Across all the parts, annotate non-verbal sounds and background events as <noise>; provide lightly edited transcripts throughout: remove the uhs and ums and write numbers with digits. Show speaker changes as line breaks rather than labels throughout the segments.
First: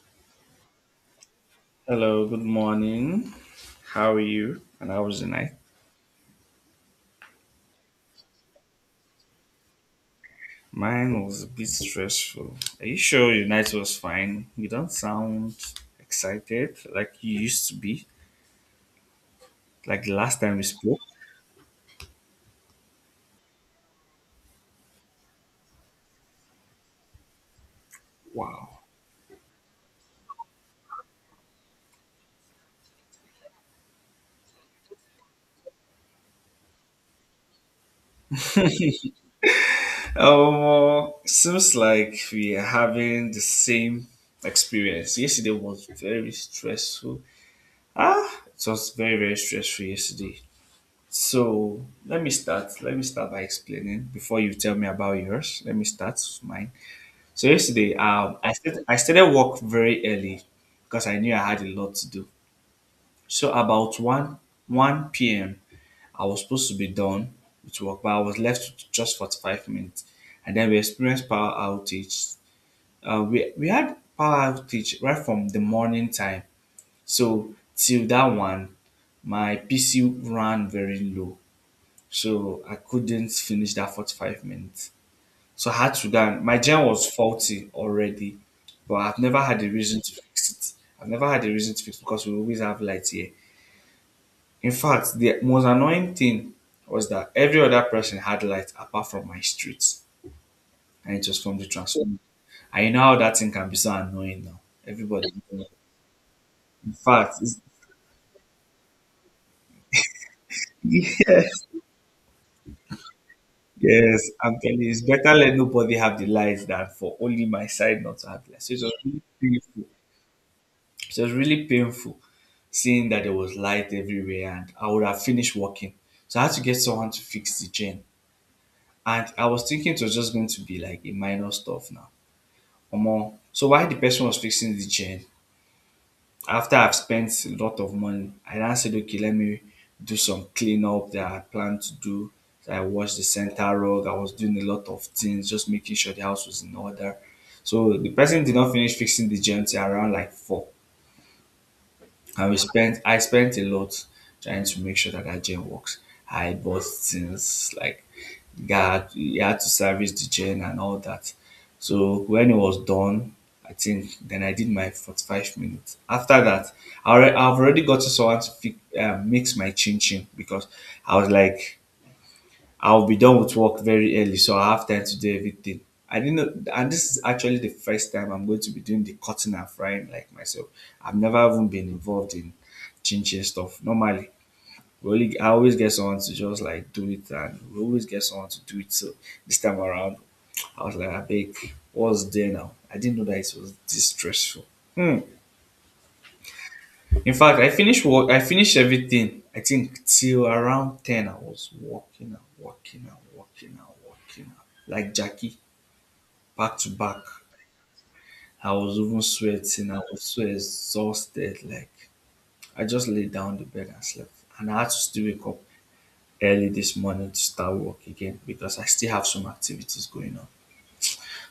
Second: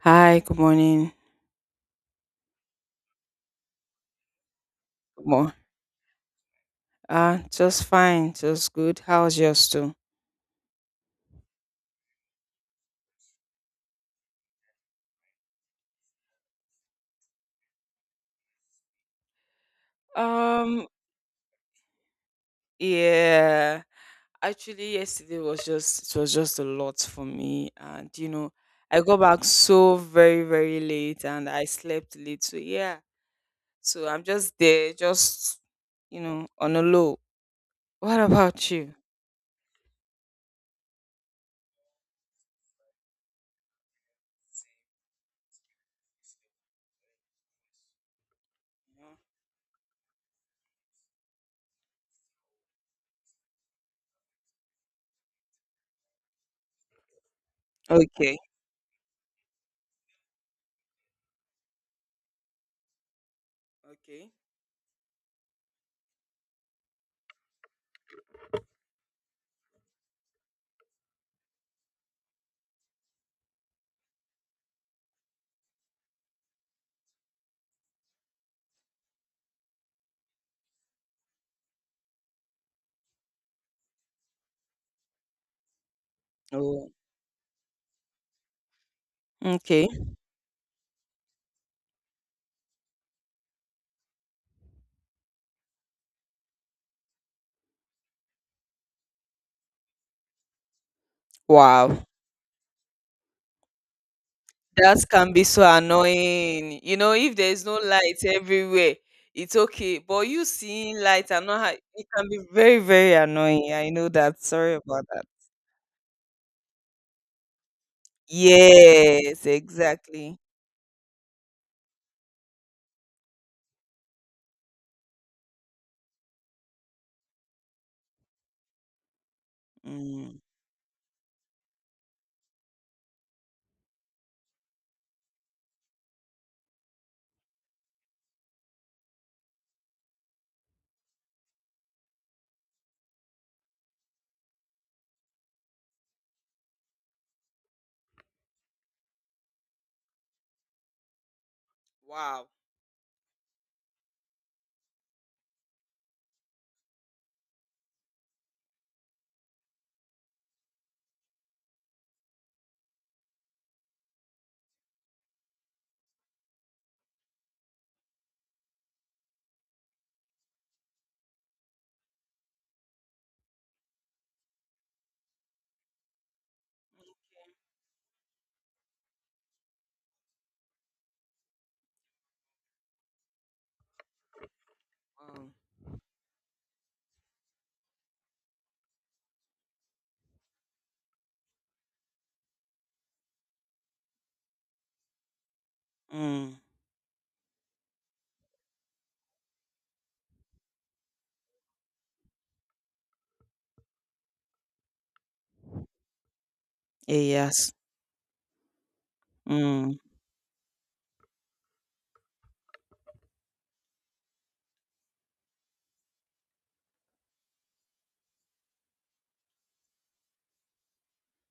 Hi, good morning.
Hello, good morning. How are you? And how was the
Good
night?
morning. Just fine, just good. How's yours too?
Mine was a bit stressful. Are you sure your night was fine? You don't sound excited like you used to be, like the last time we
Um,
spoke.
yeah. Actually, yesterday was just it was just a lot for me, and
Wow.
I got back so very late, and I slept late. So yeah, so I'm just there, just on a low. What about you?
Seems like we are having the same experience. Yesterday was very stressful. Ah, it was very, very stressful yesterday. So let me start. Let me start by explaining before you tell me about yours. Let me start with mine. So yesterday,
Okay.
I started work very early because I knew I had a lot to do. So about
Okay.
one p.m., I was supposed to be done with work, but I was left with just 45 minutes, and then we experienced power outage. We had power outage right from the morning time, so till that one, my PC ran very low, so I couldn't finish that 45 minutes. So I had to go, and my gen
Oh.
was faulty already, but I've never had a
Okay.
reason to fix it. I've never had a reason to fix it because we always have light here. In fact, the most annoying thing was that every other person had light apart from my street, and it was from the
Wow.
transformer. And you know how that thing can be so annoying now.
That
Everybody,
can be so
in
annoying. You know,
fact,
if
it's,
there's no light everywhere, it's okay. But you seeing
<laughs>
light and not
yes,
ha- it can be very, very annoying. I know
yes,
that.
I'm
Sorry
telling you, it's
about that.
better let nobody have the lights than for only my side not to have lights. So it was really
Yes,
painful.
exactly.
It was really painful, seeing that there was light everywhere and I would have finished working. So I had to get someone to fix the chain. And I was thinking it was just
Mm.
going to be like a minor stuff now. Omo. So while the person was fixing the chain, after I've spent a lot of money, I now said, okay, let me do some cleanup that I planned to do. So I washed the center rug. I was doing a lot of things, just making sure the house was in order. So the person did not finish fixing the chain till around like four. I
Wow.
we spent I spent a lot trying to make sure that that gen works. I bought things like God, you had to service the gen and all that. So when it was done, I think then I did my 45 minutes. After that, I've already got to someone to mix my chin chin because I was like, I'll be done with work very early, so I have time to do everything. I didn't know, and this is actually the first time I'm going to be doing the cutting and frying like myself. I've never even been involved in chinching stuff. Normally, I
Um,
always get someone to just like do it, and we always get someone to do it. So this time around, I was like, I beg, what's there now? I didn't know that it was this stressful. Hmm.
mm.
In fact, I finished work. I finished everything. I think till around 10, I was walking and walking and walking and working like Jackie, back to back.
Eh, yes.
I was even sweating. I
Mm.
was so exhausted. Like I just laid down on the bed and slept. And I had to still wake up early this morning to start work again because I still have some activities going on.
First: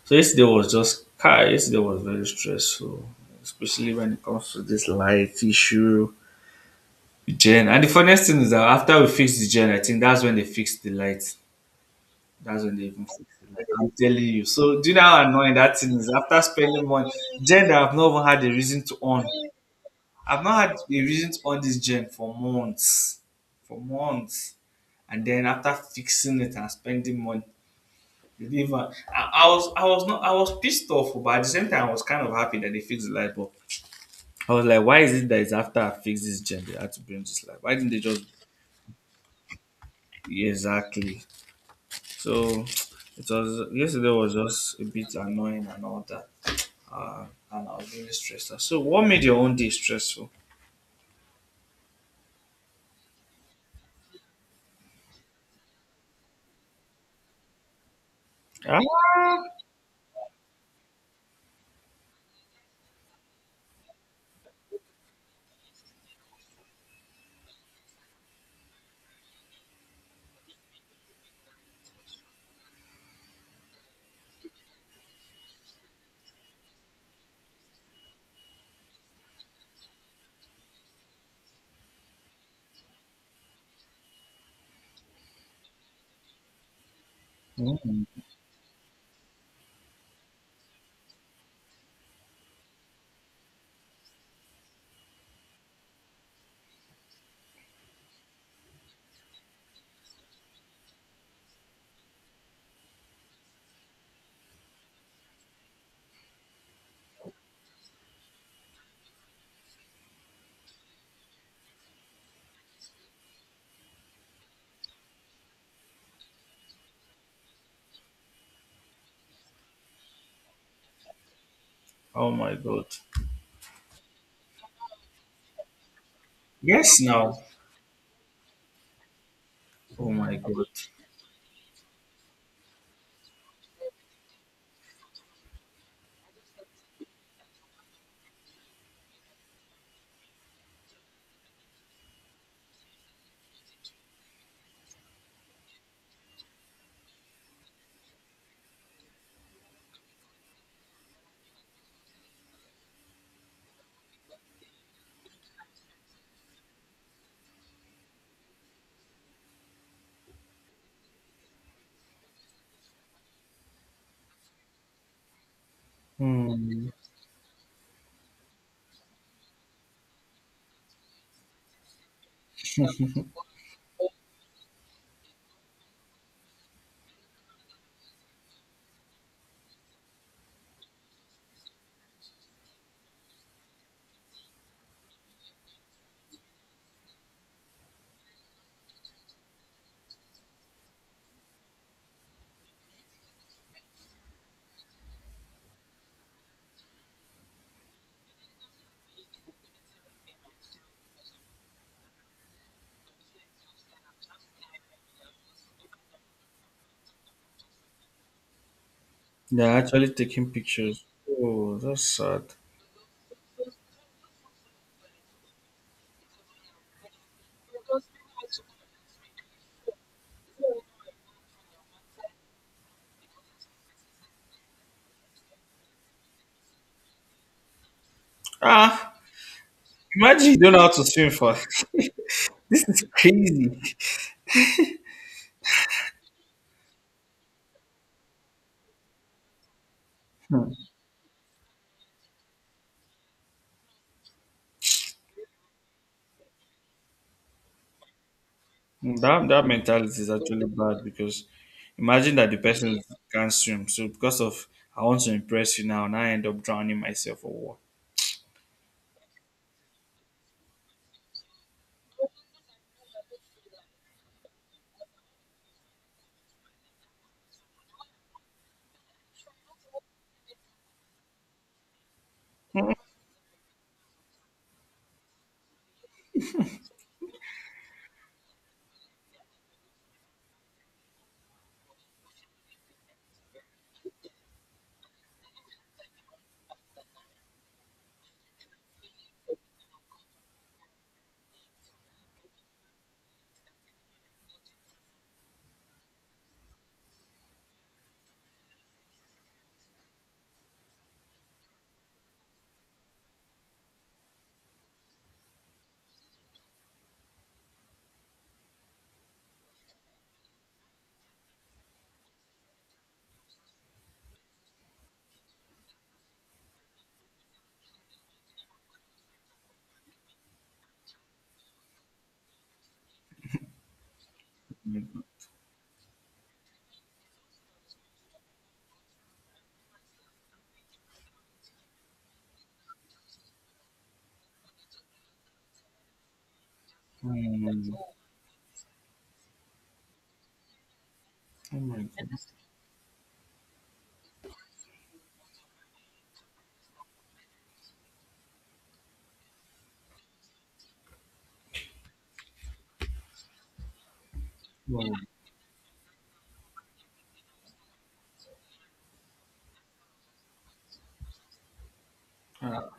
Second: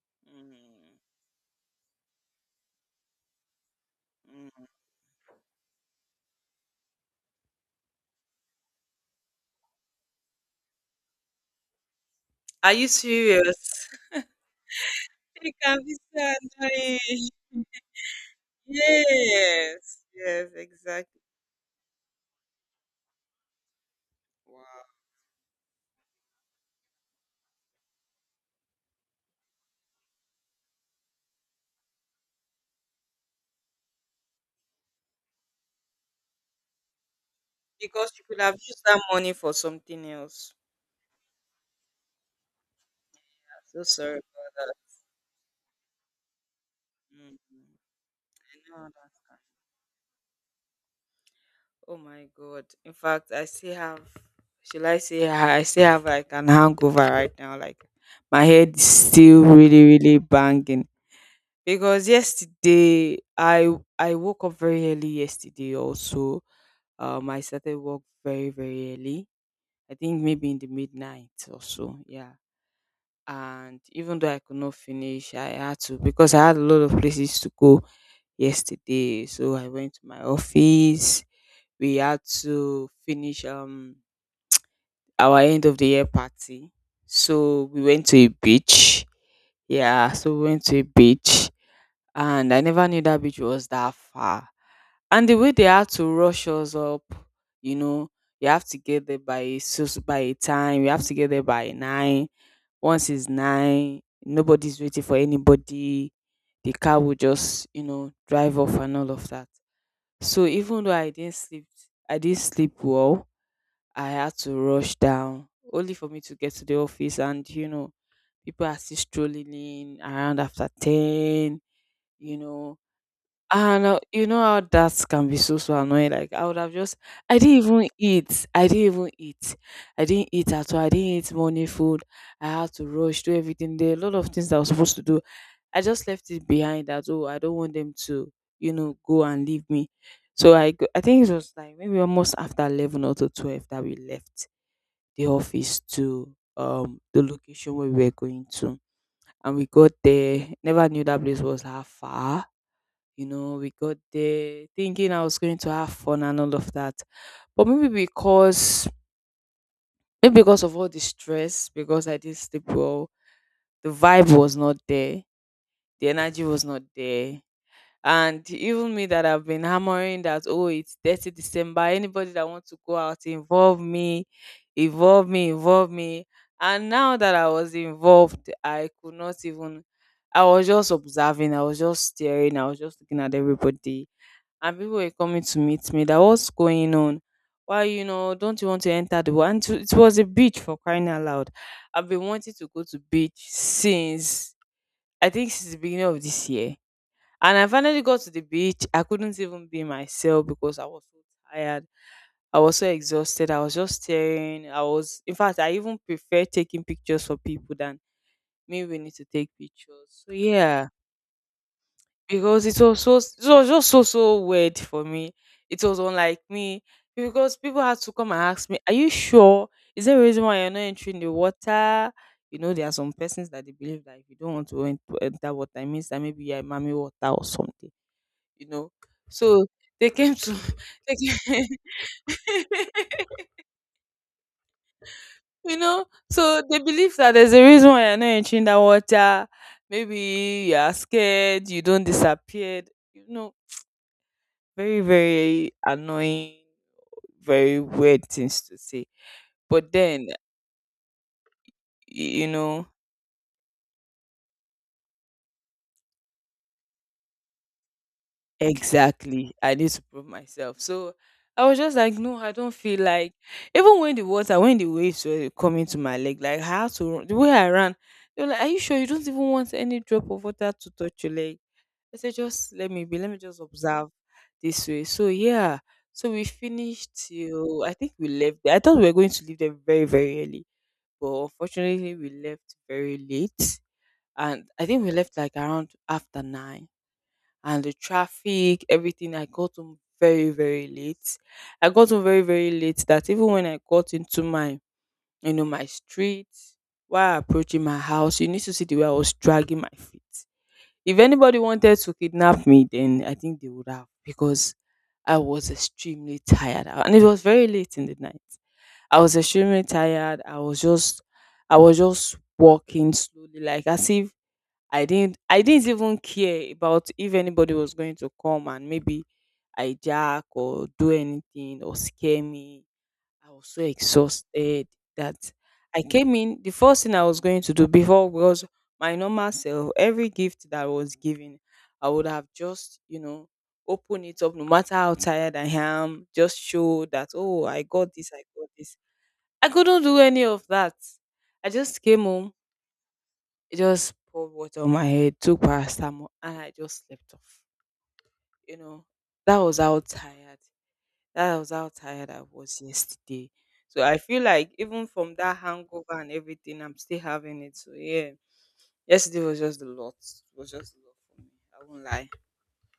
So yesterday was
Mm.
just car. Yesterday was very stressful, especially when it comes to
Mm.
this life issue. The Gen. And the funniest thing is that after we fixed the gen, I think that's when they fixed the lights. That's
Are
when they
you
even fixed the light.
serious?
I'm
<laughs>
telling you. So do you know how annoying
It
that
can
thing
be
is?
so
After spending money,
annoying.
gen that I've not even had a reason to on.
Yes.
I've
Yes,
not had a
exactly.
reason to on this gen for months. For months.
Wow.
And then after fixing it and spending money, they didn't even, I was not I was pissed off, but at the same time I was kind of happy that they fixed the light bulb. I was like, why is it that it's after I fix this gen they had to bring this light? Why didn't they
Because
just
you could have used that money for something else.
exactly So it was
So
yesterday
sorry about
was
that.
just a bit annoying and all that, uh,
Mm.
and I was
I
really stressed. Out.
know
So
how
what
that.
made your
Kind-
own day stressful?
Oh my god. In fact, I still have shall I say I still have like an hangover right now. Like my head is still
Ah,
really, really banging. Because yesterday I woke up very early yesterday also. I started work very, very early. I think maybe in the midnight or so. Yeah. And even though I could not finish, I had to because I had a lot of places to go yesterday. So I went to my office. We had to finish our end of the year party. So we went to
mm.
a beach. Yeah, so we went to a beach and I never knew that beach was that far. And the way they had to rush us up, you know, you have to get there by by a time, you have to get there by nine. Once it's nine, nobody's waiting for anybody. The car will just, you know, drive off and all of that. So even though I didn't sleep well. I had to rush down only for me to get to the office, and you know, people are still strolling in around after ten.
Oh
You
my
know,
god.
and you know how that can be so so annoying. Like I would have just,
Yes, now.
I didn't even eat. I didn't even eat. I
Oh
didn't
my
eat
god.
at all. I didn't eat morning food. I had to rush do everything. There are a lot of things that I was supposed to do. I just left it behind that oh I don't want them to you know go and leave me. So I go, I think it was like maybe almost after 11 or to 12 that we left the office to the location where we were going to, and we got there. Never knew that place was that far. You know, we got there thinking I was going to have fun and all of that, but maybe because of all the stress, because I didn't sleep well, the vibe was not there, the energy was not
Hmm.
there. And even me that I've been hammering that, oh, it's 30 December. Anybody that wants to go out, involve me, involve me, involve me. And now that I was involved, I could not even I was just observing, I was just staring, I was just looking at everybody. And people were coming to meet me. That what's going on? Why, you know, don't you want to enter the water? And it was a beach for crying out loud. I've been wanting to go to beach since I think since the beginning of this year and I finally got to the beach. I couldn't even be myself because I was so tired. I was so exhausted. I was just staring. I was, in fact, I even prefer taking pictures for people than me. We need to take
They're
pictures.
actually
So
taking
yeah,
pictures. Oh, that's sad.
because it was so, it was just so so weird for me. It was unlike me because people had to come and ask me, "Are you sure? Is there a reason why you're not entering the water?" You know, there are some persons that they believe that if you don't want to enter water, it means that maybe you're a mommy water or something you know.
Ah,
So they came
imagine
to,
you don't know how to
<laughs> they
swim
came,
first. <laughs> This is crazy.
<laughs> you know, so they believe that there's a reason why you're not entering that water. Maybe you are scared, you don't disappear. You know, very, very annoying, very weird things to say.
That that
But
mentality
then,
is actually bad because imagine
you
that the
know.
person can't swim. So because of I want to impress you now, and I end up drowning myself or what?
Exactly. I need to prove myself. So I was just like, no, I don't feel like even when the water, when the waves were coming to my leg, like I had to run the way I ran, they were like, are you sure you don't even want any drop of water to touch your leg? I said, just let me be, let me just observe this way. So yeah. So we finished till I think we left there. I thought we were going to leave there very, very early. But unfortunately we left very late. And I think we left like around after nine and the traffic, everything. I got home very, very late. I got home very, very late that even when I got into my, you know, my street, while approaching my house, you need to see the way I was dragging my feet. If anybody wanted to kidnap me, then I think they would have because I was extremely tired. And it was very late in the night. I was extremely tired. I was just walking slowly, like as if I didn't even care about if anybody was going to come and maybe hijack or do anything or scare me. I was so exhausted
Mm.
that I came in the first thing I was going to do before was my normal self. Every gift that was given, I would have just, you know, open it up no matter how tired I am, just show that oh I
Mm.
got this, I got this. I couldn't do any of that. I
Oh my
just came
god.
home he just poured water on my head, took paracetamol, and I just slept off. You know, that was how tired. That was how tired I was yesterday. So I feel like even
Oh.
from that hangover and everything, I'm still having it. So yeah, yesterday was just a lot. It was just a lot for me. I won't lie.
Ah,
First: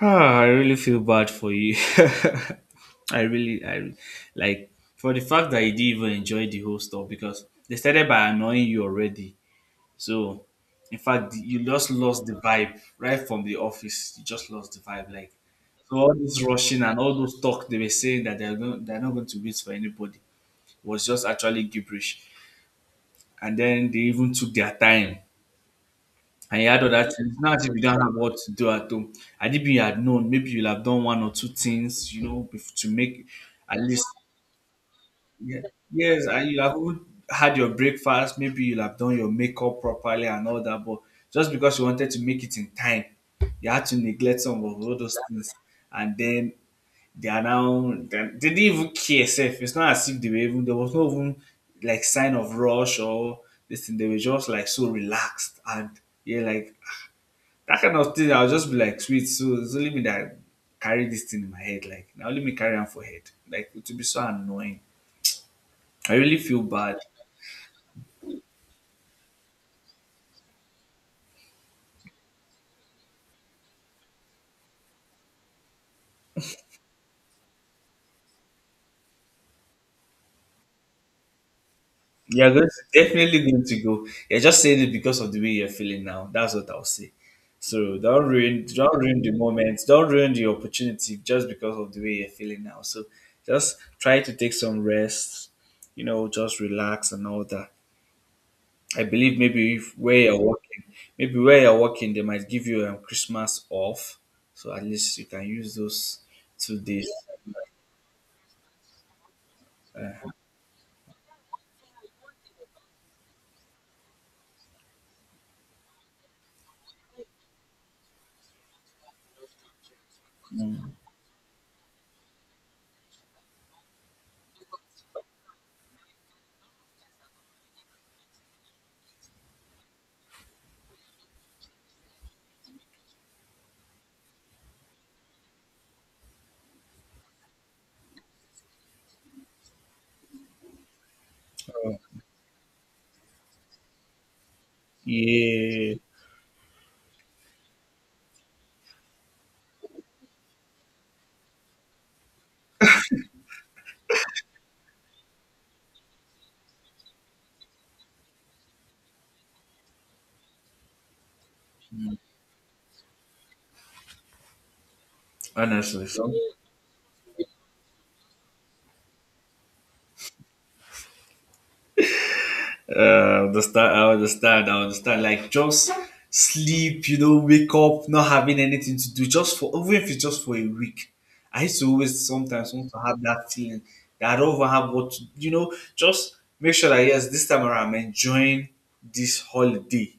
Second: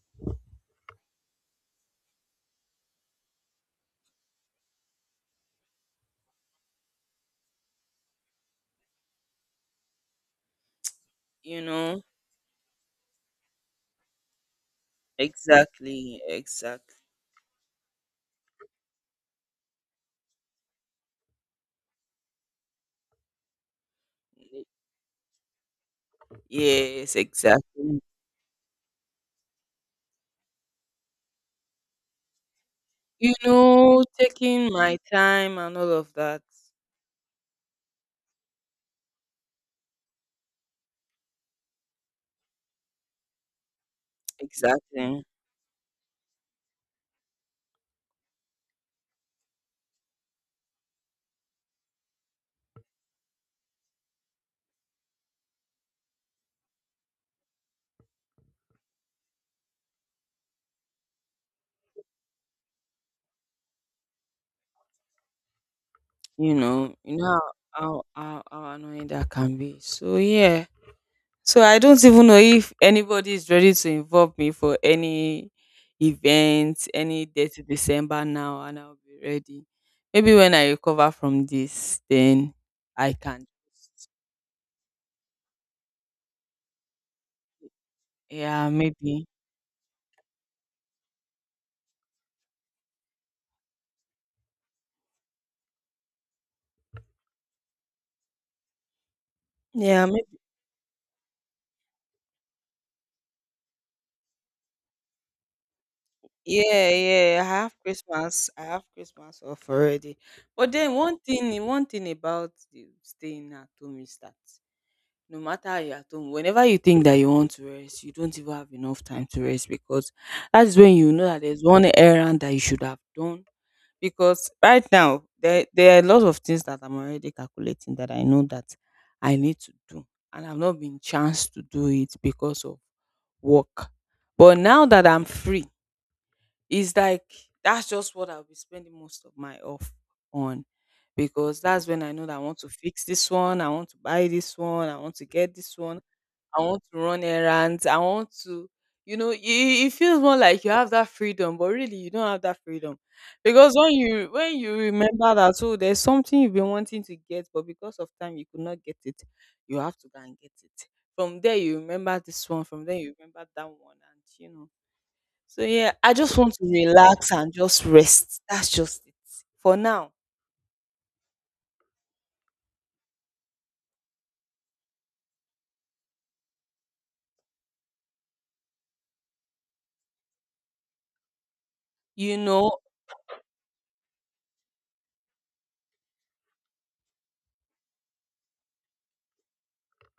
ah, I really feel bad for you. <laughs> I really, I re- like for the fact that you didn't even enjoy the whole stuff because they started by annoying you already. So, in fact,
You
you just
know,
lost the vibe right from the office. You just lost the vibe. Like, so all
exactly,
this rushing
exactly.
and all those talk they were saying that they're going, they're not going to wait for anybody was just actually gibberish. And then they even took their time. And you had other
Yes,
things. Now, if you don't
exactly.
have what to do at home, and if you had known, maybe you'll have done one or two things, you know, bef- to make
You
at
know,
least.
taking my time
Yeah.
and all of
Yes,
that.
and you have even had your breakfast, maybe you'll have done your makeup properly and all that, but just because you wanted to make it in time, you had to neglect some of all those
Exactly.
things. And then they are now they didn't even care self. It's not as if they were even there was no even like sign of rush or this thing. They were just like so relaxed and yeah, like that kind of thing. I'll just be like, sweet. So it's only me that carry this thing in my head. Like now, let me carry on for head. Like it would be so annoying. I really feel bad.
You know how annoying that can be. So yeah. So I don't even know if anybody is ready to involve me for any event, any day to December now, and I'll be ready. Maybe when I recover from this,
You're
then
going to,
I
definitely
can.
going to go. You're just saying it because of the way you're feeling now. That's what I'll say. So
Yeah,
don't ruin
maybe.
the moment. Don't ruin the opportunity just because of the way you're feeling now. So just try to take some rest. You know, just relax and all that. I believe maybe if
Yeah,
where
maybe.
you're working, maybe where you're working, they might give you Christmas off. So at least you can use those two
Yeah,
days.
yeah. I have Christmas. I have Christmas off already.
Uh,
But then one thing about the staying at home is that no matter you're at home, whenever you think that you want to rest, you don't even have enough time to rest because that is
mm.
when you know that there's one errand that you should have done. Because right now, there are a lot of things that I'm already calculating that I know that I need to do, and I've not been chance to do it because of work. But now that I'm free, it's like that's just what I'll be spending most of my off on because that's
Oh,
when I know that I want to fix this one, I want to buy this one, I want to get this
yeah,
one, I want to run errands, I want to, you know, it feels more like you have that freedom, but really you don't have that freedom because when you remember that oh there's something you've been wanting to get but because of time you could not get it, you have to go and get it. From there you remember this one, from there you remember that one, and you know so yeah,
honestly,
I
so.
just want to relax and just rest. That's just it for now.
I understand, Like just sleep, you know, wake up, not having anything to do, just for even if it's just for a week. I used to always
You
sometimes
know,
want to have that feeling that I don't even have what to, you know, just make sure that yes, this time around I'm enjoying this holiday.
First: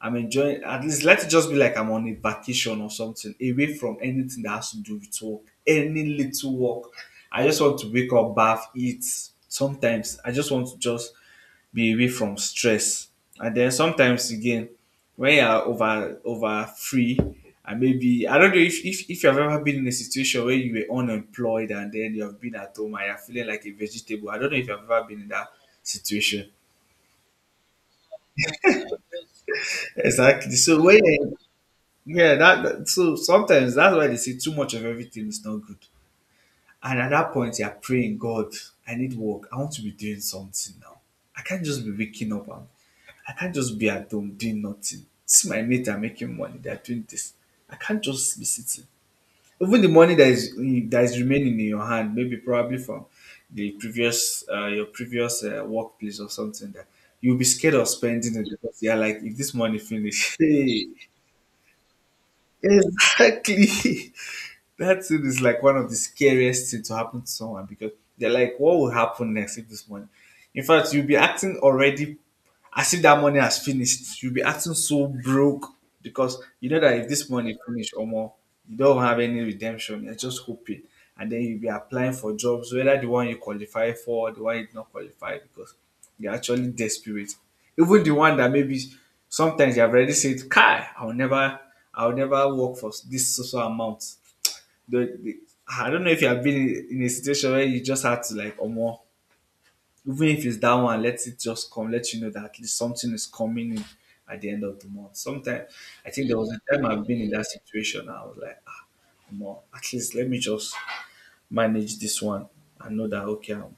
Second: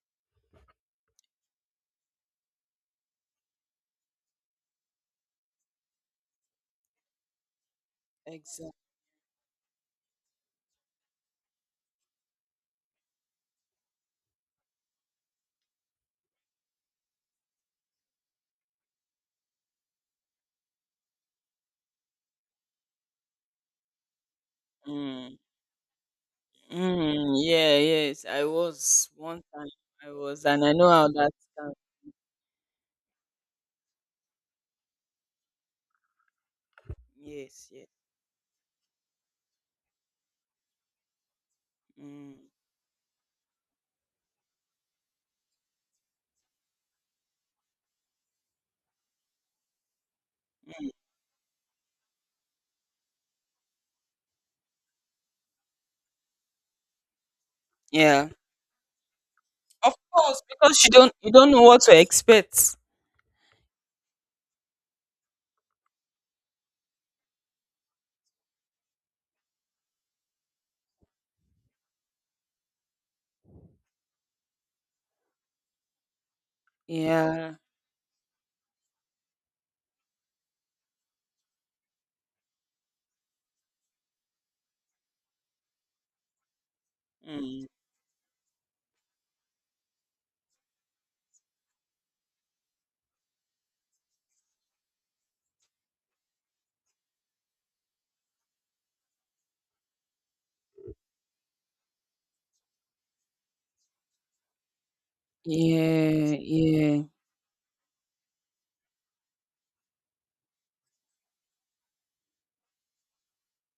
I'm enjoying at least let it just be like I'm on a vacation or something, away from anything that has to do with work. Any little work. I just want to wake up, bath,
exactly.
eat. Sometimes I just want to just be away from stress. And then sometimes again, when you are over free, and maybe I don't know if, if you have ever been in a situation where you were unemployed and then you have been at home and you're feeling like a vegetable. I don't know if you've ever been in
Mm.
that situation. <laughs>
Mm. Yeah, yes. I was one time. I was,
Exactly.
and I
So
know
when
how that.
you're
Can,
Yeah, that that- so sometimes that's why they say too much of everything is not good. And at that point,
yes,
you're
yes.
praying, God, I need work. I want to be doing something now. I can't just be waking
Mm.
up and I can't just be at home doing nothing. See my mate are making money, they're doing this. I can't just be sitting. Even the money
Mm.
that is remaining in your hand, maybe probably from the previous your previous workplace or something that you'll be scared of
Yeah,
spending it because you're like, if this money
of
finish, <laughs>
course, because
hey,
you don't know what to expect.
exactly. <laughs> That thing is like one of the scariest things to happen to someone because they're like, what will happen next if this money? In fact, you'll be acting already as if that money has finished. You'll be acting so broke because you know that if this money
Yeah.
finish or more, you don't have any redemption. You're just hoping. And then you'll be applying for jobs, whether the one you qualify for, or the one you did not qualify because you're actually desperate.
Mm.
Even the one that maybe sometimes you have already said, Kai, I'll never work for this so amount the I don't know if you have been in a situation where you just had to like or more even if it's that one, let it just come, let you know that at least something is coming in at the end of the month sometimes. I think
Yeah.
there was a time
Yeah.
I've been in that situation. I was like, ah, more, at least let me just manage this one. I know that, okay,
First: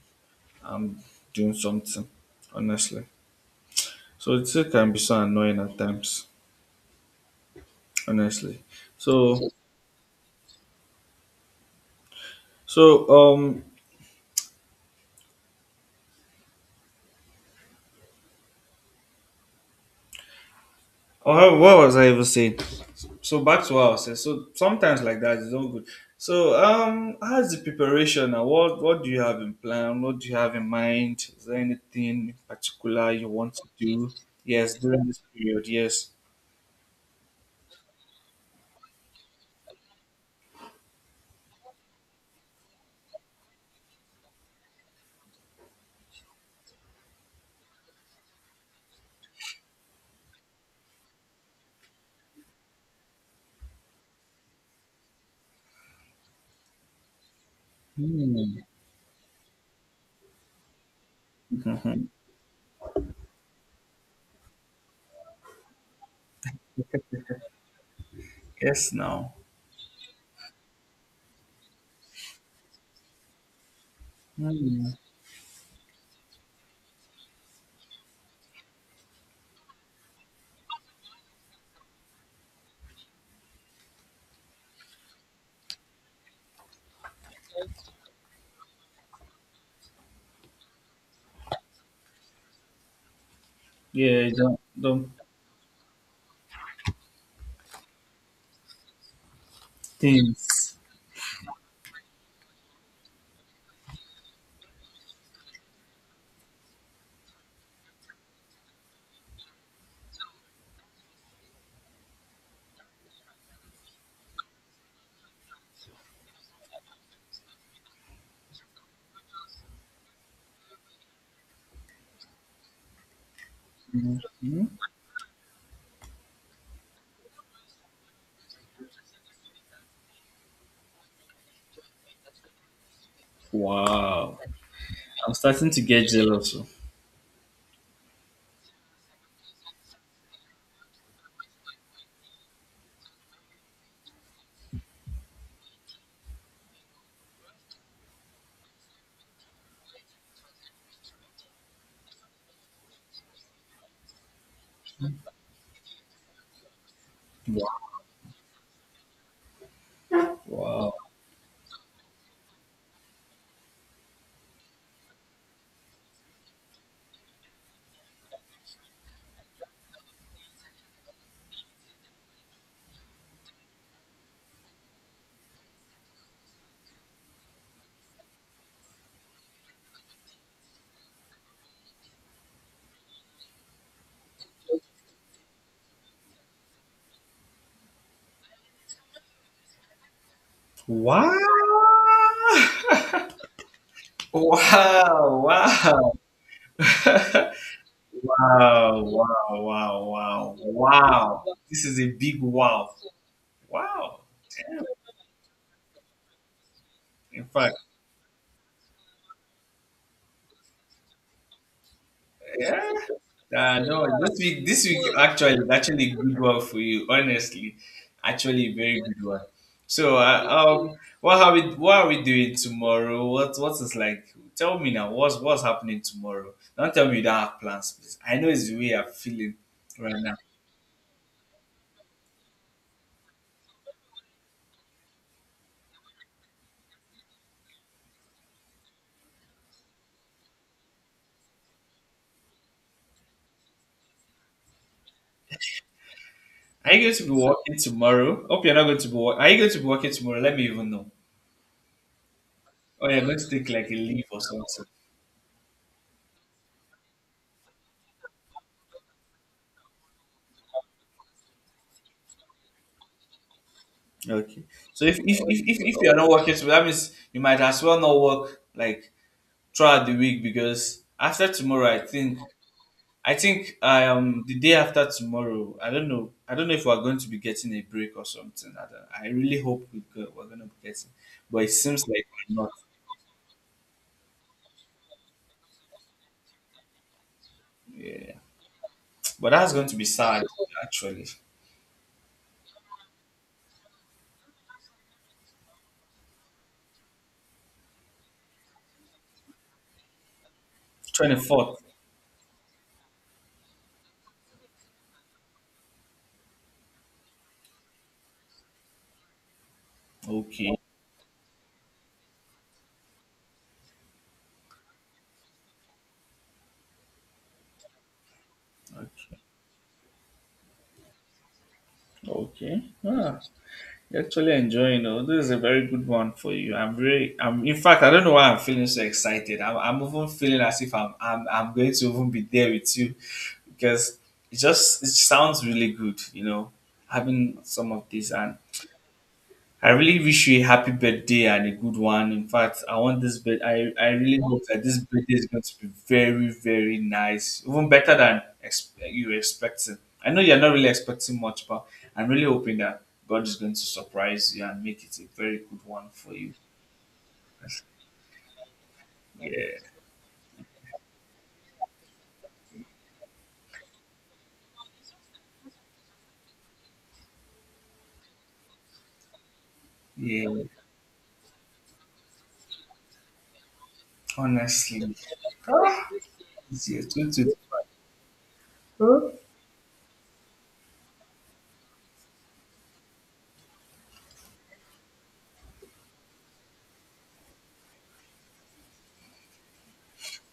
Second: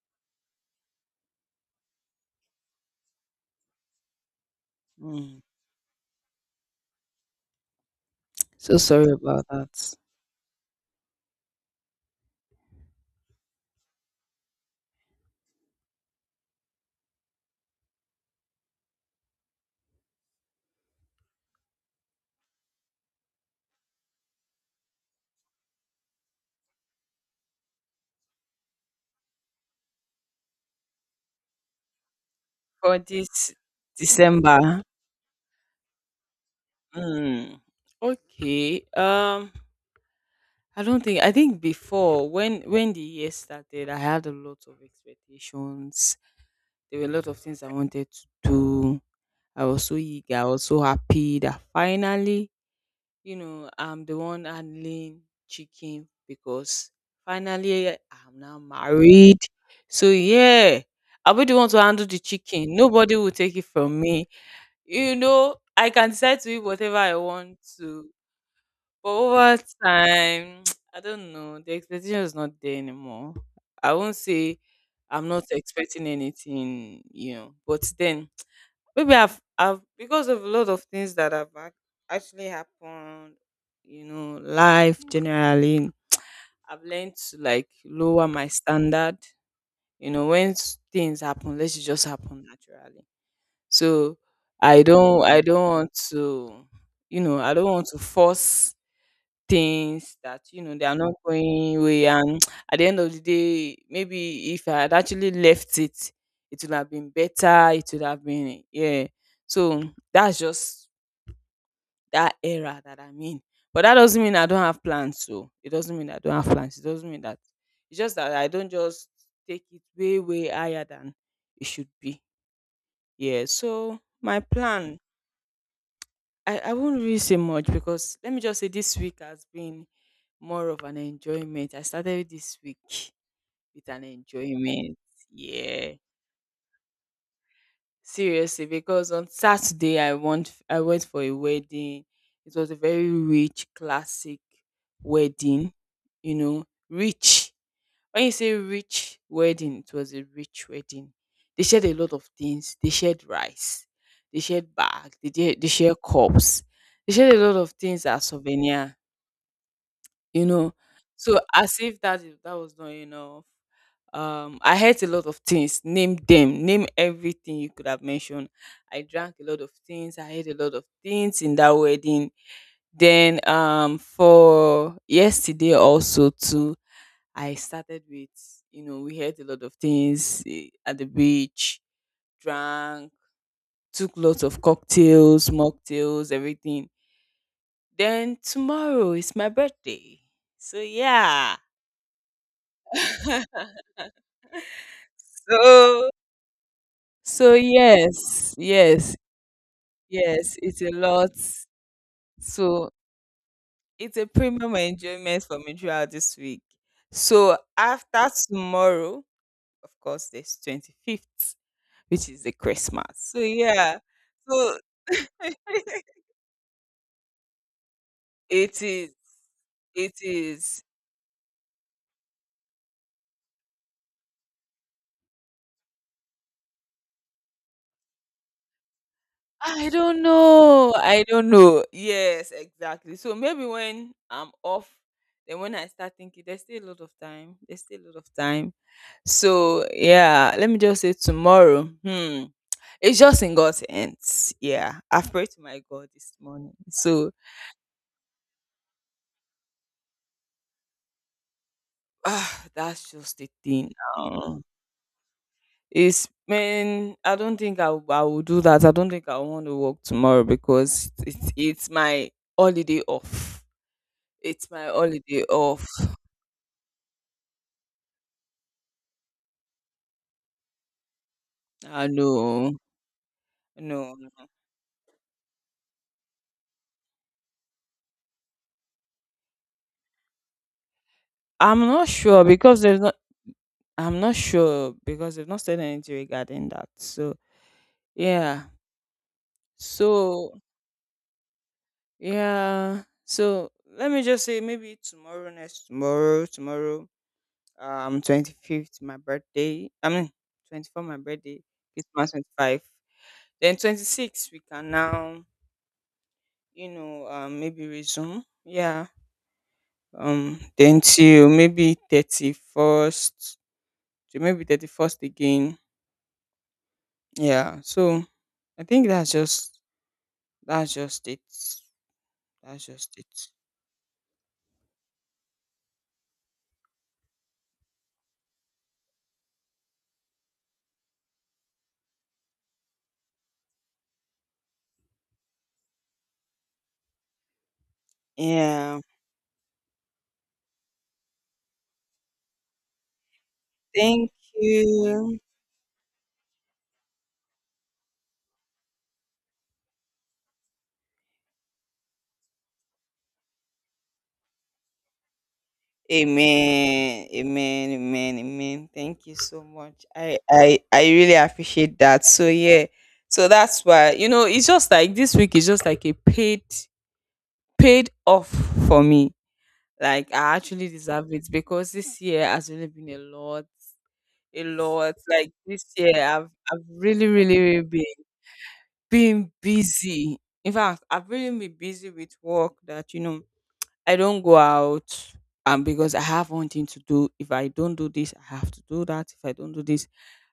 I'm doing something, honestly. So it still can be so
Mm.
annoying at times, honestly.
So sorry about
so
that.
so um Oh, what was I even saying? So back to what I was saying. So sometimes like that is not good. So how's the preparation now? What do you have in plan? What do you have in mind? Is there anything in
For
particular you
this
want to do? Yes,
December.
during this period. Yes.
Mm, okay. I don't think. I think before when the year started, I had a lot of expectations. There were a lot of things I wanted to do. I was so eager. I was so happy that finally, you know, I'm the one handling chicken because finally eh, I'm
Hmm.
now married. So yeah, I'll be the one to handle
Hmm.
the chicken. Nobody will take it from me. You know, I can decide to eat whatever I want to
Yes.
but
Now.
over time, <tsk> I don't know. The expectation is not there anymore. I won't say
Hmm.
I'm not expecting anything, you know. But then <tsk> maybe I've because of a lot of things that have actually happened, you know, life generally. I've learned to like lower my standard. You know, when things happen, let it just happen naturally. So
Yeah, don't,
I
don't
don't I don't want to, force things that,
things.
they are not going away, and <tsk> at the end of the day, maybe if I had actually left it, it would have been better, it would have been, yeah. So that's just that era that I'm in. But that doesn't mean I don't have plans, so it doesn't mean I don't have plans, it doesn't mean that, it's just that I don't just take it way way higher than it should be. Yeah. So my plan, I won't really say much, because let me just say this week has been more of an enjoyment. I started this week with an
Wow.
enjoyment.
I'm starting to
Yeah.
get jealous. Oh.
Seriously, because on Saturday, I went for a wedding. It was a very rich, classic wedding, you know, rich. When you say rich wedding, it was a rich wedding. They shared a lot of things. They shared rice, they shared bag, they, they shared cups, they shared a lot of things as souvenir, you know.
Wow.
So, as if that was not enough, I heard a lot of things, name them, name everything you could have mentioned. I drank a lot of things, I had a lot of things in that wedding. Then, for yesterday also too, I started with, you know, we had a lot of things at the beach. Drank, took lots of cocktails, mocktails, everything. Then tomorrow is my birthday, so
Wow.
yeah.
Wow. <laughs> Wow.
So
Wow. <laughs> Wow,
So yes, yes,
wow, wow, wow,
yes, it's a lot.
wow. This is a big wow.
So it's
Wow.
a premium
Damn.
enjoyment for me throughout this week.
In
So
fact,
after tomorrow, of course, there's 25th, which is the
yeah.
Christmas. So yeah,
No,
so
this week
<laughs>
actually is actually a good one for you. Honestly, actually a
it
very
is,
good one.
it
So,
is.
what are we? What are we doing tomorrow? What is like? Tell me now. What's happening tomorrow? Don't tell me you don't have plans, please. I know it's the way you're feeling
I
right
don't
now.
know. I don't know. Yes, exactly. So maybe when I'm off, then when I start thinking, there's still a lot of time. There's still a lot of time. So yeah, let me just say tomorrow. Hmm. It's just in God's hands. Yeah. I've prayed to my God this morning.
Are you going to be
So
working tomorrow? Hope you're not going to be. Wor- are you going to be working tomorrow? Let me even know. Or
that's
you're going
just
to
the
take like
thing
a leave or
now.
something.
It's Man, I don't think I will do that. I don't think I want to work tomorrow because it's my holiday off.
Okay.
It's my
So if if
holiday
if, if,
off.
if you're not working tomorrow, that means you might as well not work like throughout the week because after tomorrow, I
I
think
know.
I think
No, no.
um the day after tomorrow. I don't know. I don't know if we're going to be getting a break or something. I, don't, I really hope we're going to be getting, but it
I'm
seems
not
like
sure
we're not.
because there's not I'm not sure because they've not said anything regarding that. So
Yeah.
yeah.
But that's going to be sad
So
actually.
yeah. So let me just say maybe tomorrow, next tomorrow, tomorrow, 25th, my birthday. I mean, 24, my
Twenty
birthday.
fourth.
Christmas 25. Then 26, we can now, maybe resume. Yeah.
Okay.
Then till maybe 31st, to maybe 31st again. Yeah. So I think that's
Okay.
just that's just it.
Okay.
That's just
Ah,
it.
you're actually enjoying. Oh, this is a very good one for you. I'm very. I'm in fact I don't know why I'm feeling so excited. I'm even feeling as if I'm going to even be there with you because it just it sounds really good, you know, having some of this. And
Yeah.
I really wish you a happy birthday and a good one. In fact, I want this birth. I
Thank
really hope that this birthday
you.
is going to be very, very nice, even better than ex- you were expecting. I know you're not really expecting much, but I'm really hoping that God is going to surprise you and make it a very good one for you.
Amen. Amen. Amen. Amen. Thank you
Yeah,
so much. I really appreciate that. So yeah. So that's why, you know, it's just like this week is just like a paid off for me. Like I
yeah.
actually deserve it because this year has really been a lot. A
Honestly,
lot. Like this year I've
it's year
really, really, really
2025.
been,
Hmm?
busy. In fact, I've really been busy with work that, I don't go out because I have one thing to do. If I don't do this, I have to do that. If I don't do this,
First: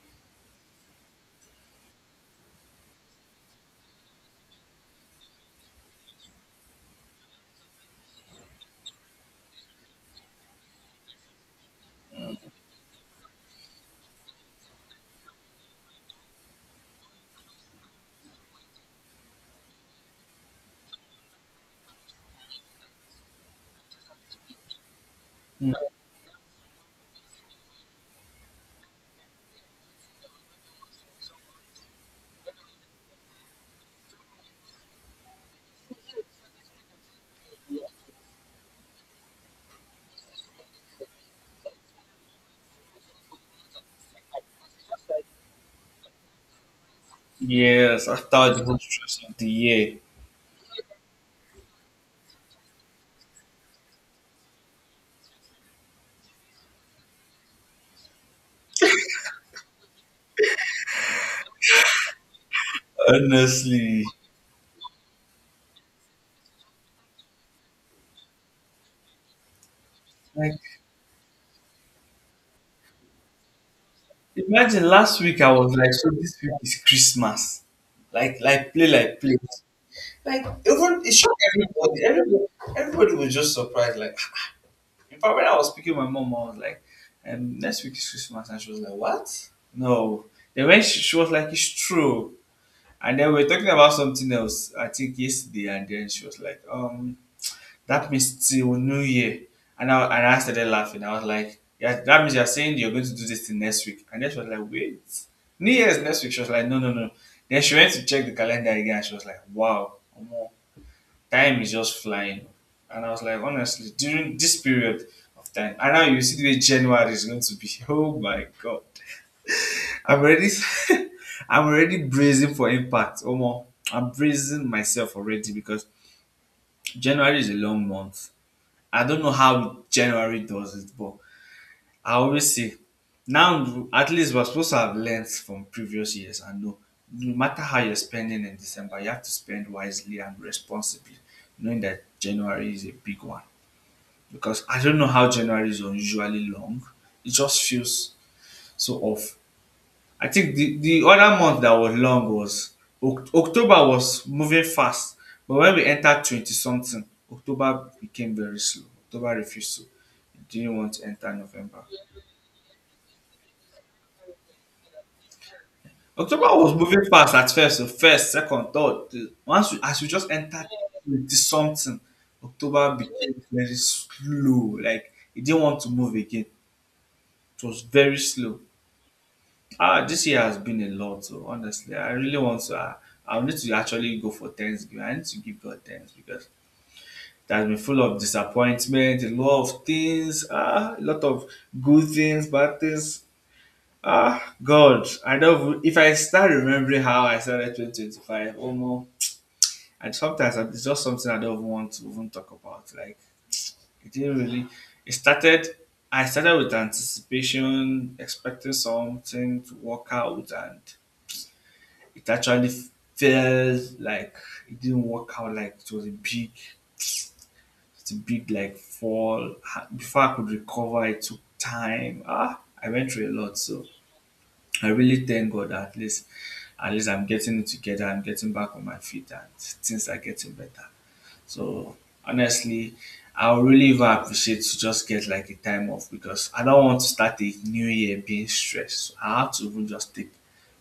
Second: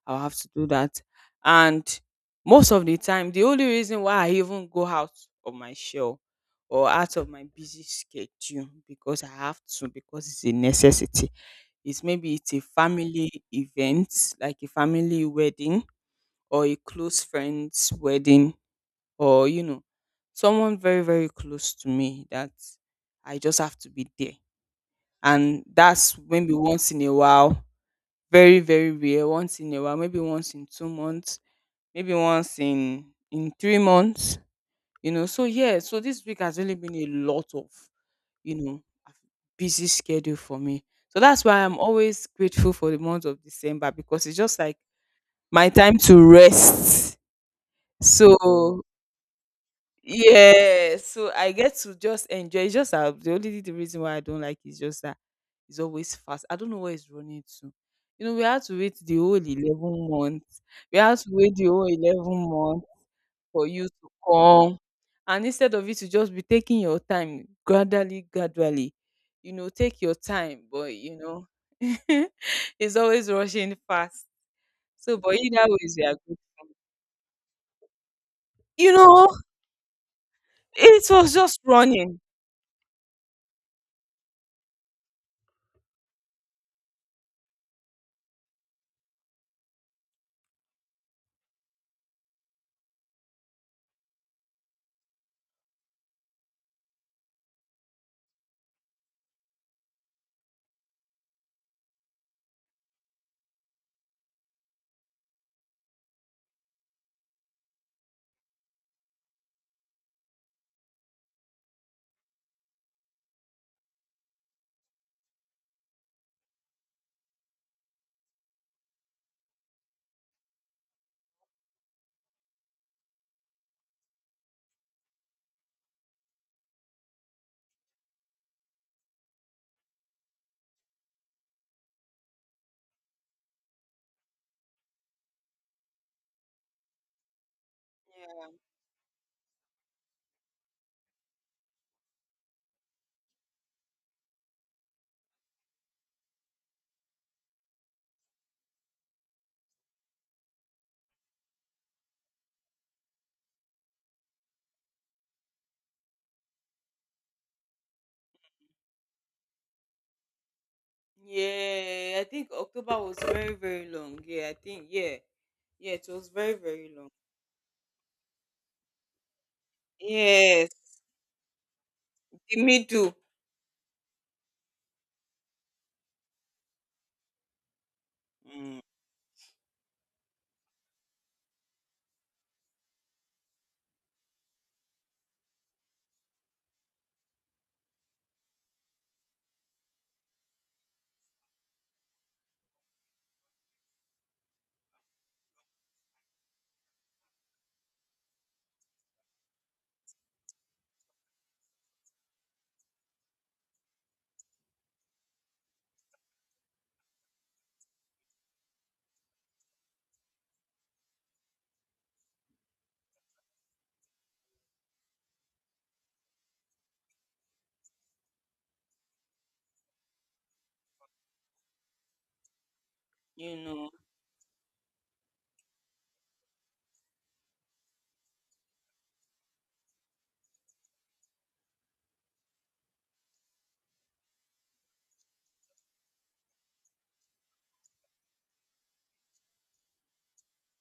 I'll have to do that. And most of the time, the only reason why I even go out of my shell or out of my busy schedule, because I have to, because it's a necessity. It's maybe it's a family event, like a family wedding or a close friend's wedding, or, you know, someone very, very close to me that I just have to be there, and
Mm.
that's maybe once in a while, very very rare, once in a while, maybe once in 2 months, maybe once in 3 months, you know. So yeah, so this week has really been a lot of, you know busy schedule for me. So that's why I'm always grateful for the month of December because it's just like my time to rest.
Yes, after the whole
So
stress of the year,
yeah, so I get to just enjoy. It's just that the reason why I don't like is just that it's always fast. I don't know where it's running to. You know, we had to wait the whole 11 months. We had to wait the whole 11 months for you
honestly.
to come. And instead of you to just be taking your time, gradually, gradually, you know, take your
Like,
time, but <laughs> it's always rushing fast.
imagine
So,
last
but
week I
either
was like,
ways, we
so
are good.
this week is Christmas. Like play
You
like
know,
play. Like even
it
it
was
shocked
just
everybody.
running.
Everybody was just surprised. Like <laughs> in fact when I was speaking to my mom, I was like, next week is Christmas, and she was like, what? No. Then when she was like, it's true. And then we are talking about something else, I think yesterday, and then she was like, that means till New Year. And I started laughing. I was like, yeah, that means you're saying you're going to do this thing next week. And then she was like, wait, New Year's next week. She was like, no, no, no. Then she went to check the calendar again. And she was like, wow, omo, time is just flying. And I was like, honestly, during this period of time, and now you see the way January is going to be. <laughs> Oh my God. I'm already, <laughs> I'm already bracing for impact. Omo, I'm bracing myself already because January is a long month. I don't know how January does it, but I always say now at least we're supposed to have learned from previous years and know no matter how you're spending in December, you have to spend wisely and responsibly, knowing that January is a big one. Because I don't know how January is unusually long. It just feels so off. I think the other month that was long was Oc- October was moving fast, but when we entered 20 something, October became very slow. October refused to, it didn't want to enter November.
Yeah, I think October was very, very long. Yeah, I think, yeah. Yeah, it was
October
very,
was
very
moving
long.
fast at first, so first, second, third. The- Once we, as we just entered
Yes,
20 something,
the
October
middle.
became very slow. Like it didn't want to move again. It was very slow.
Mm,
Ah, this year has been a lot. So honestly, I really want to. I need to actually go for Thanksgiving. I need to give God thanks because that has been full of disappointment, a lot of things, ah, a lot of good things, bad things. Ah, God, I don't. Even- if I start remembering how I started 2025, almost, and sometimes I- it's just something I don't even want to even talk about. Like it didn't really. It started. I started with anticipation, expecting something to work out, and it actually felt like it didn't work out, like it was a big it's a big like fall. Ha- before I could recover, it took time. Ah, I went through a
you
lot. So
know.
I really thank God that at least I'm getting it together, I'm getting back on my feet and things are getting better. So honestly, I'll really even appreciate to just get like a time off because I don't want to start a new year being stressed. So I have to even just take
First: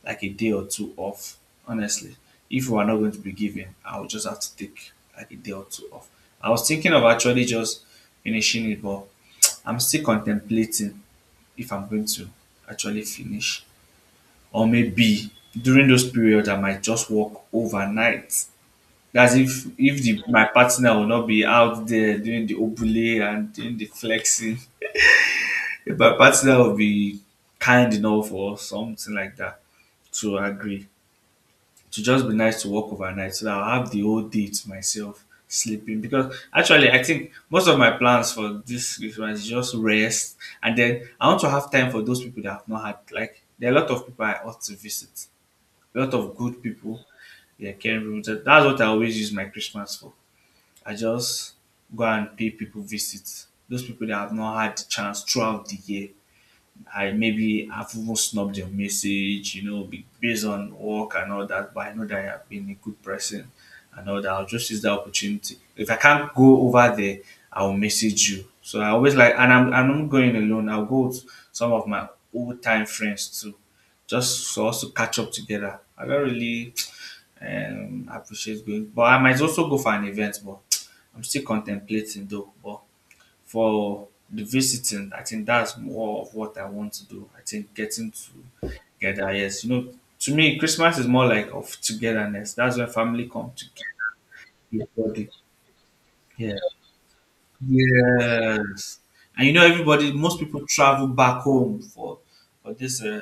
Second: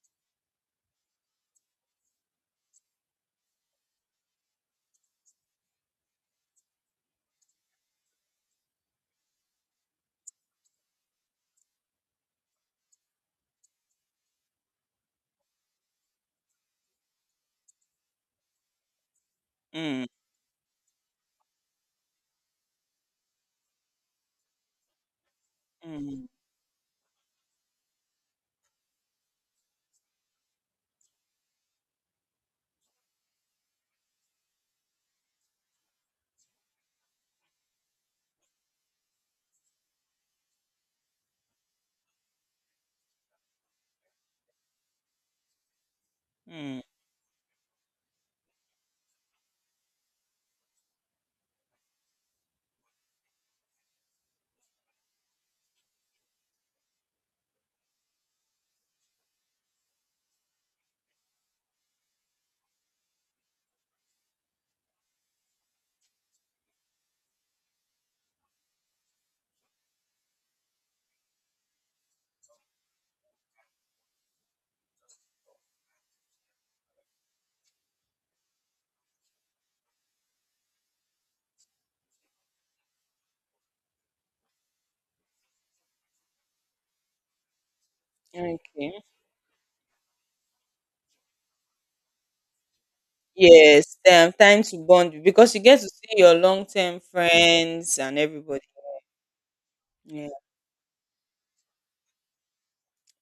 like a day or two off. Honestly, if we are not going to be given, I will just have to take like a day or two off. I was thinking of actually just finishing it, but I'm still contemplating if I'm going to actually finish. Or maybe during those periods, I might just work overnight. That's if
Mm,
the my partner will not be out there doing the obule and doing the flexing. If my
mm,
partner will be kind enough or something like that to agree. To just be nice to work overnight so that I'll have the whole day to myself sleeping. Because actually I think most of my plans for this Christmas is just rest, and then I want to have time for those people that I've not had. Like there are a lot of people I ought to visit. A lot of good
mm.
people. Yeah, can, that's what I always use my Christmas for. I just go and pay people visit. Those people that have not had the chance throughout the year. I maybe have even snubbed your message, you know, be- based on work and all that, but I know that I have been a good person and all that. I'll just use that opportunity. If I can't go over there, I'll message you. So I always like, and I'm not going alone. I'll go with some of my old time friends too, just for us to catch up together. I don't really I appreciate going. But I might also go for an event, but I'm still contemplating though. But for the visiting, I think that's more of what I want to do. I think getting
Okay.
together, yes, you know, to me, Christmas is more like of togetherness. That's when family come together.
Yes, time to bond
Everybody.
because you get to see your
Yeah.
long-term friends and everybody.
Yes. And you know, everybody,
Yeah,
most people travel back home for this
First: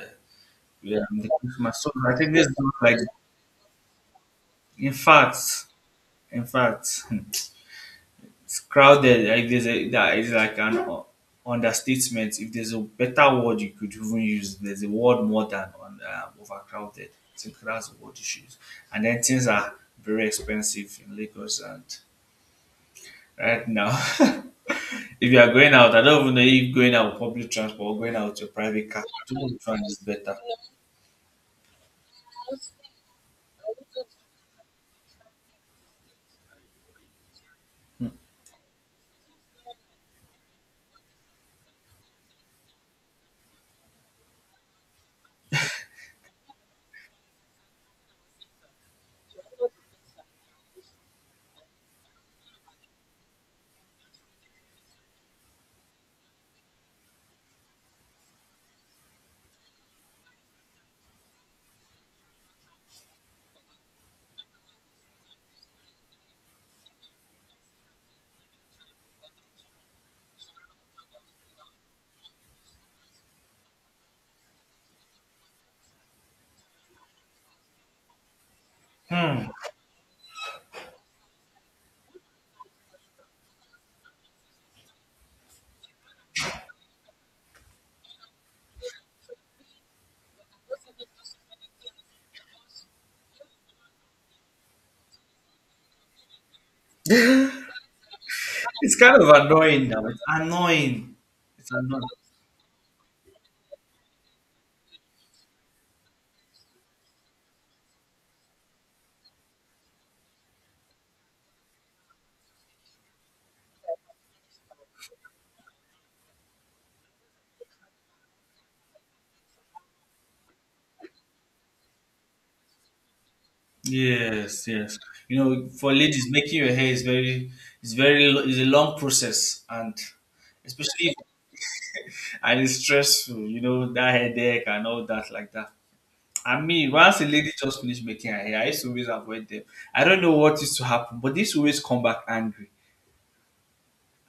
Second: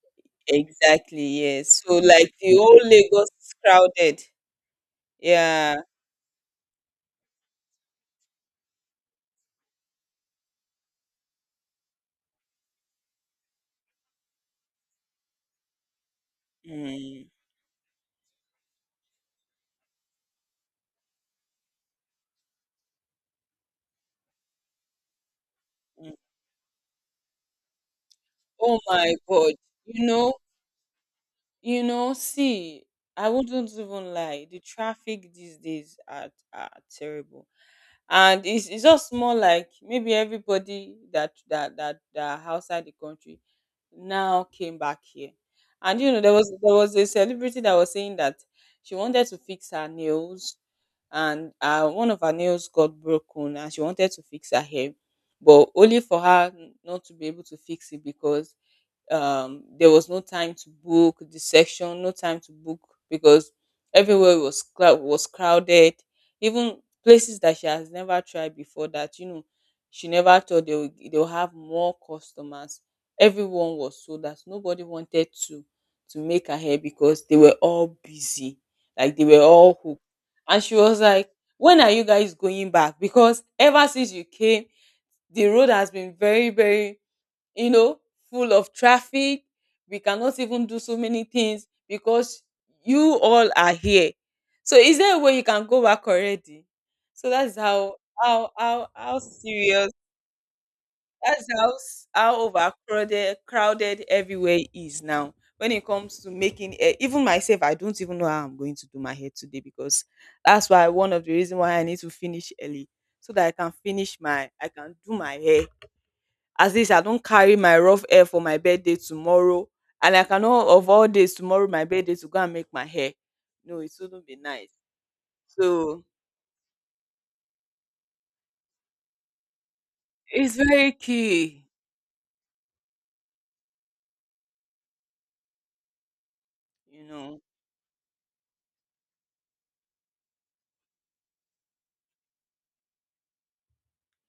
yeah, the
exactly. Yes.
Christmas. So
So
I think
like
this is
the whole
like,
Lagos is crowded.
in fact,
Yeah.
in fact. <laughs> It's crowded. Like there's a that is like an u- understatement. If there's a better word you could even use, there's a word more than on, overcrowded.
Mm,
I think that's the word you should use. And then things are very expensive in Lagos and right now. <laughs> If you are going out, I
mm.
don't even know if going out with public transport or going out with your
Oh
private car.
my
Do
God.
which one is
You know,
better?
You know, see, I wouldn't even lie. The traffic these days are terrible. And it's just more like, maybe everybody that outside the country now came back here. And, you know, there was a celebrity that was saying that she wanted to fix her nails, and one of her nails got broken, and she wanted to fix her hair, but only for her not to be able to fix it, because there was no time to book the section, no time to book, because everywhere was crowded. Even places that she has never tried before, that, she never thought they will have more customers. Everyone was sold out, nobody wanted to make her hair because they were all busy, like they were
Hmm.
all hooked. And she was like, when are you guys going back? Because ever since you came, the road has been very, very, you know full of traffic. We cannot even do so many things because you all are here. So is there a way you can go back already? So that's how
It's kind of annoying
serious,
now. It's annoying.
that's
It's
how
annoying.
overcrowded crowded everywhere is now. When it comes to making hair, even myself, I don't even know how I'm going to do my hair today, because that's why one of the reason why I need to finish early, so that I can finish my I can do my hair. At least I don't carry my rough hair for my birthday tomorrow, and I cannot, of all days, tomorrow, my birthday, to go and make my hair. No, it wouldn't be
Yes,
nice.
yes. You know, for
So
ladies, making your hair is very, lo- is a long process, and
it's very
especially if-
key,
and it's stressful. You know that headache and all that like that. I mean,
you
once a
know.
lady just finished making her hair, I used to always avoid them. I don't know what used to happen, but this always come back angry.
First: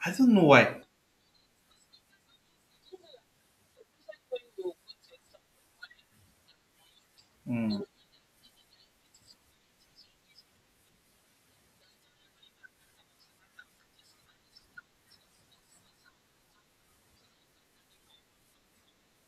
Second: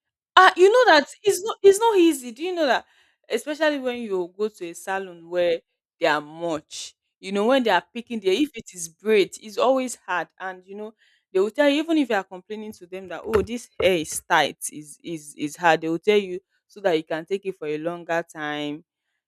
I don't know
You
why.
know that <laughs> it's not easy. Do you know that? Especially when you go to a salon where they are much. You know, when they
Mm.
are picking there, if it is braid, it's always hard. And, you know, they will tell you, even if you are complaining to them that, oh, this hair is tight, is hard, they will tell you so that you can take it for a longer time.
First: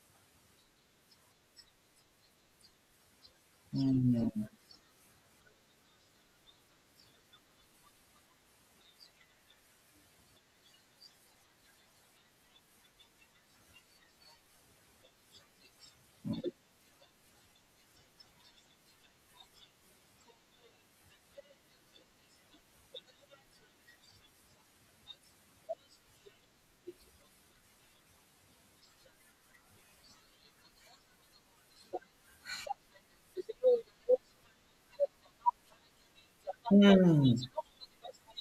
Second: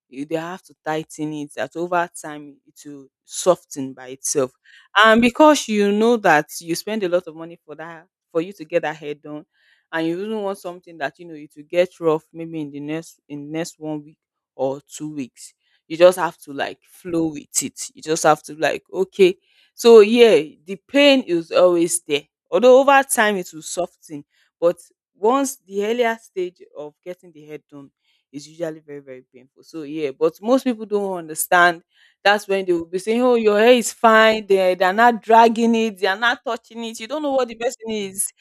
You they have to tighten it, that over time it will soften by
Mm.
itself. And because you know that you spend a lot of money for that, for you to get that hair done, and you even want something that you know it will get rough maybe in the next one week or 2 weeks, you just have to like flow with it, you just have to like, okay. So yeah, the pain is always there, although over time it will soften. But once the earlier stage of getting the head done is usually very, very painful. So yeah, but most people don't understand. That's when they will be saying, oh, your hair is fine, they're not dragging it, they're not touching it, you don't know
Mm.
what the person is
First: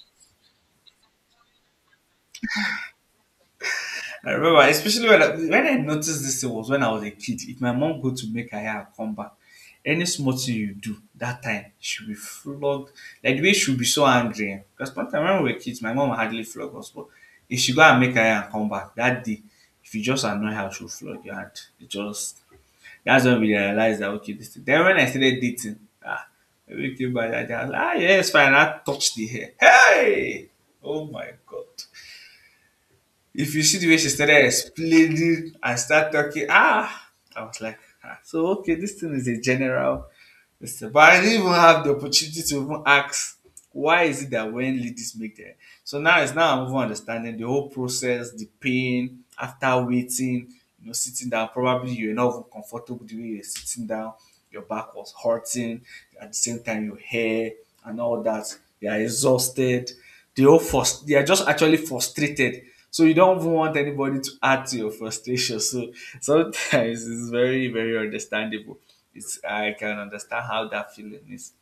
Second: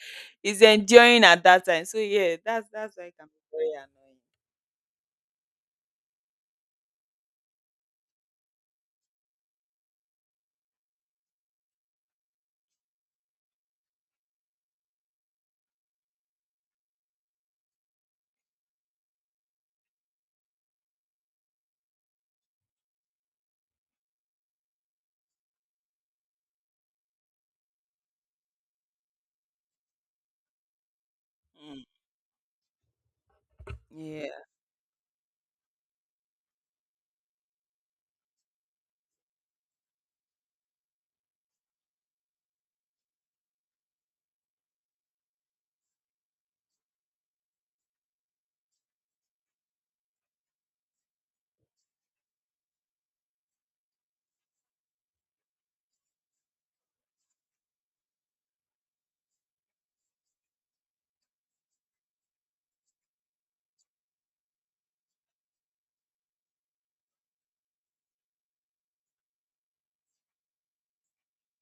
it's enduring at that time. So yeah, that's why it can be very annoying.
I remember, especially when when I noticed this thing was when I was a kid. If my mom go to make her hair and come back, any small thing you do that time, she'll be flogged. Like the way she'll be so angry. Eh. Because one time when we were kids, my mom hardly flog us. But if she go and make her hair and come back that day, if you just annoy her, she'll flog you. And it just that's when we realized that okay, this thing. Then when I started dating, ah, when we came back that day, I was like, ah yes, fine. I touched the hair. Hey, oh my god, if you see the way she
Mm, yeah.
started explaining and start talking, ah, I was like, ah, so okay, this thing is a general. Yes, but I didn't even have the opportunity to even ask why is it that when ladies make their so now it's now I'm even understanding the whole process, the pain after waiting, you know, sitting down. Probably you're not even comfortable the way you're sitting down, your back was hurting, at the same time your hair and all that. They are exhausted. They all frust- they are just actually frustrated. So you don't even want anybody to add to your frustration. So sometimes <laughs> it's very, very understandable. It's I can understand how that feeling is.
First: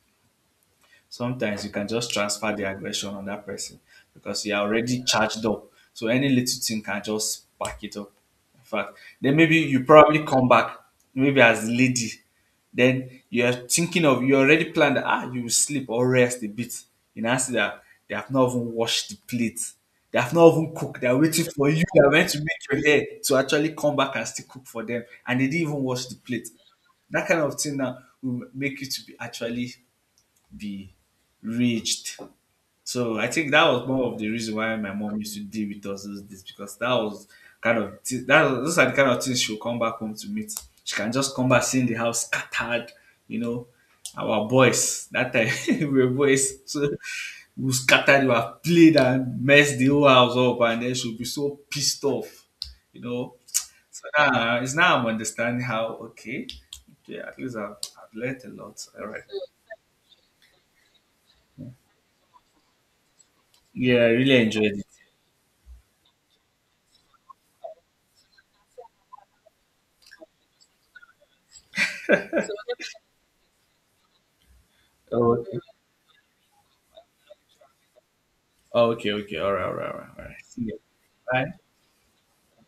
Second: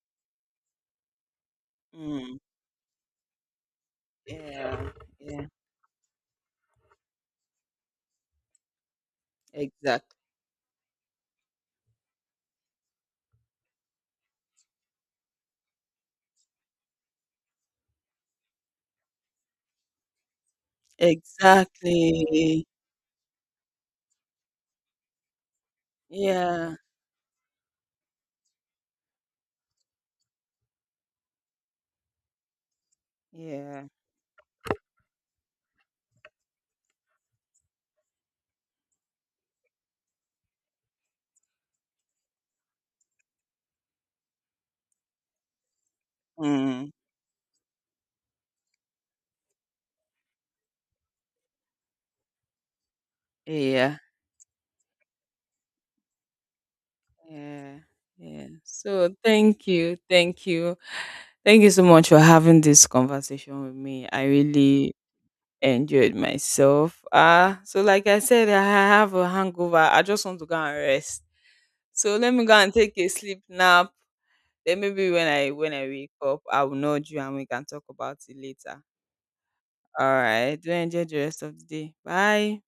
Sometimes you can just
Mm,
transfer the aggression on that person because you are
yeah.
already charged
Yeah.
up. So any little thing can just spark it up. In fact, then maybe you
Exactly.
probably come back, maybe as lady, then you are thinking of you already planned that ah you will sleep or rest a bit. You now see that they have not even washed the plate. They have not even cooked. They are waiting for you. They are meant to
Exactly.
make your hair to actually come back and still cook for them, and they didn't even wash the plate.
Yeah.
That kind of thing now will make you to be actually be reached. So I think that
Yeah.
was more of the reason why my mom used to deal with us those days because that was kind of th- that was, those are the kind of things she'll come back home to meet. She can just come back seeing the house scattered, you know. Our boys that time <laughs> we were boys, so
Mm,
we scattered, we have played and messed the whole house up, and then she'll be so pissed off, you know.
yeah.
So now it's now I'm understanding how okay, okay, at least
Yeah.
I've learned
Yeah.
a lot. All
So
right,
thank you. Thank you. Thank you so much for having this conversation with
yeah, I
me. I
really enjoyed it.
really enjoyed myself. So like I said, I have a hangover. I just want to go and rest. So let me go and take a sleep nap. Then maybe when
Oh,
I
okay.
when I wake up, I will nudge you and we can talk about it later.
Oh, okay. Okay. All right. All right. All
All
right. All right.
right.
See
Do
you.
enjoy the rest
Bye.
of the day. Bye.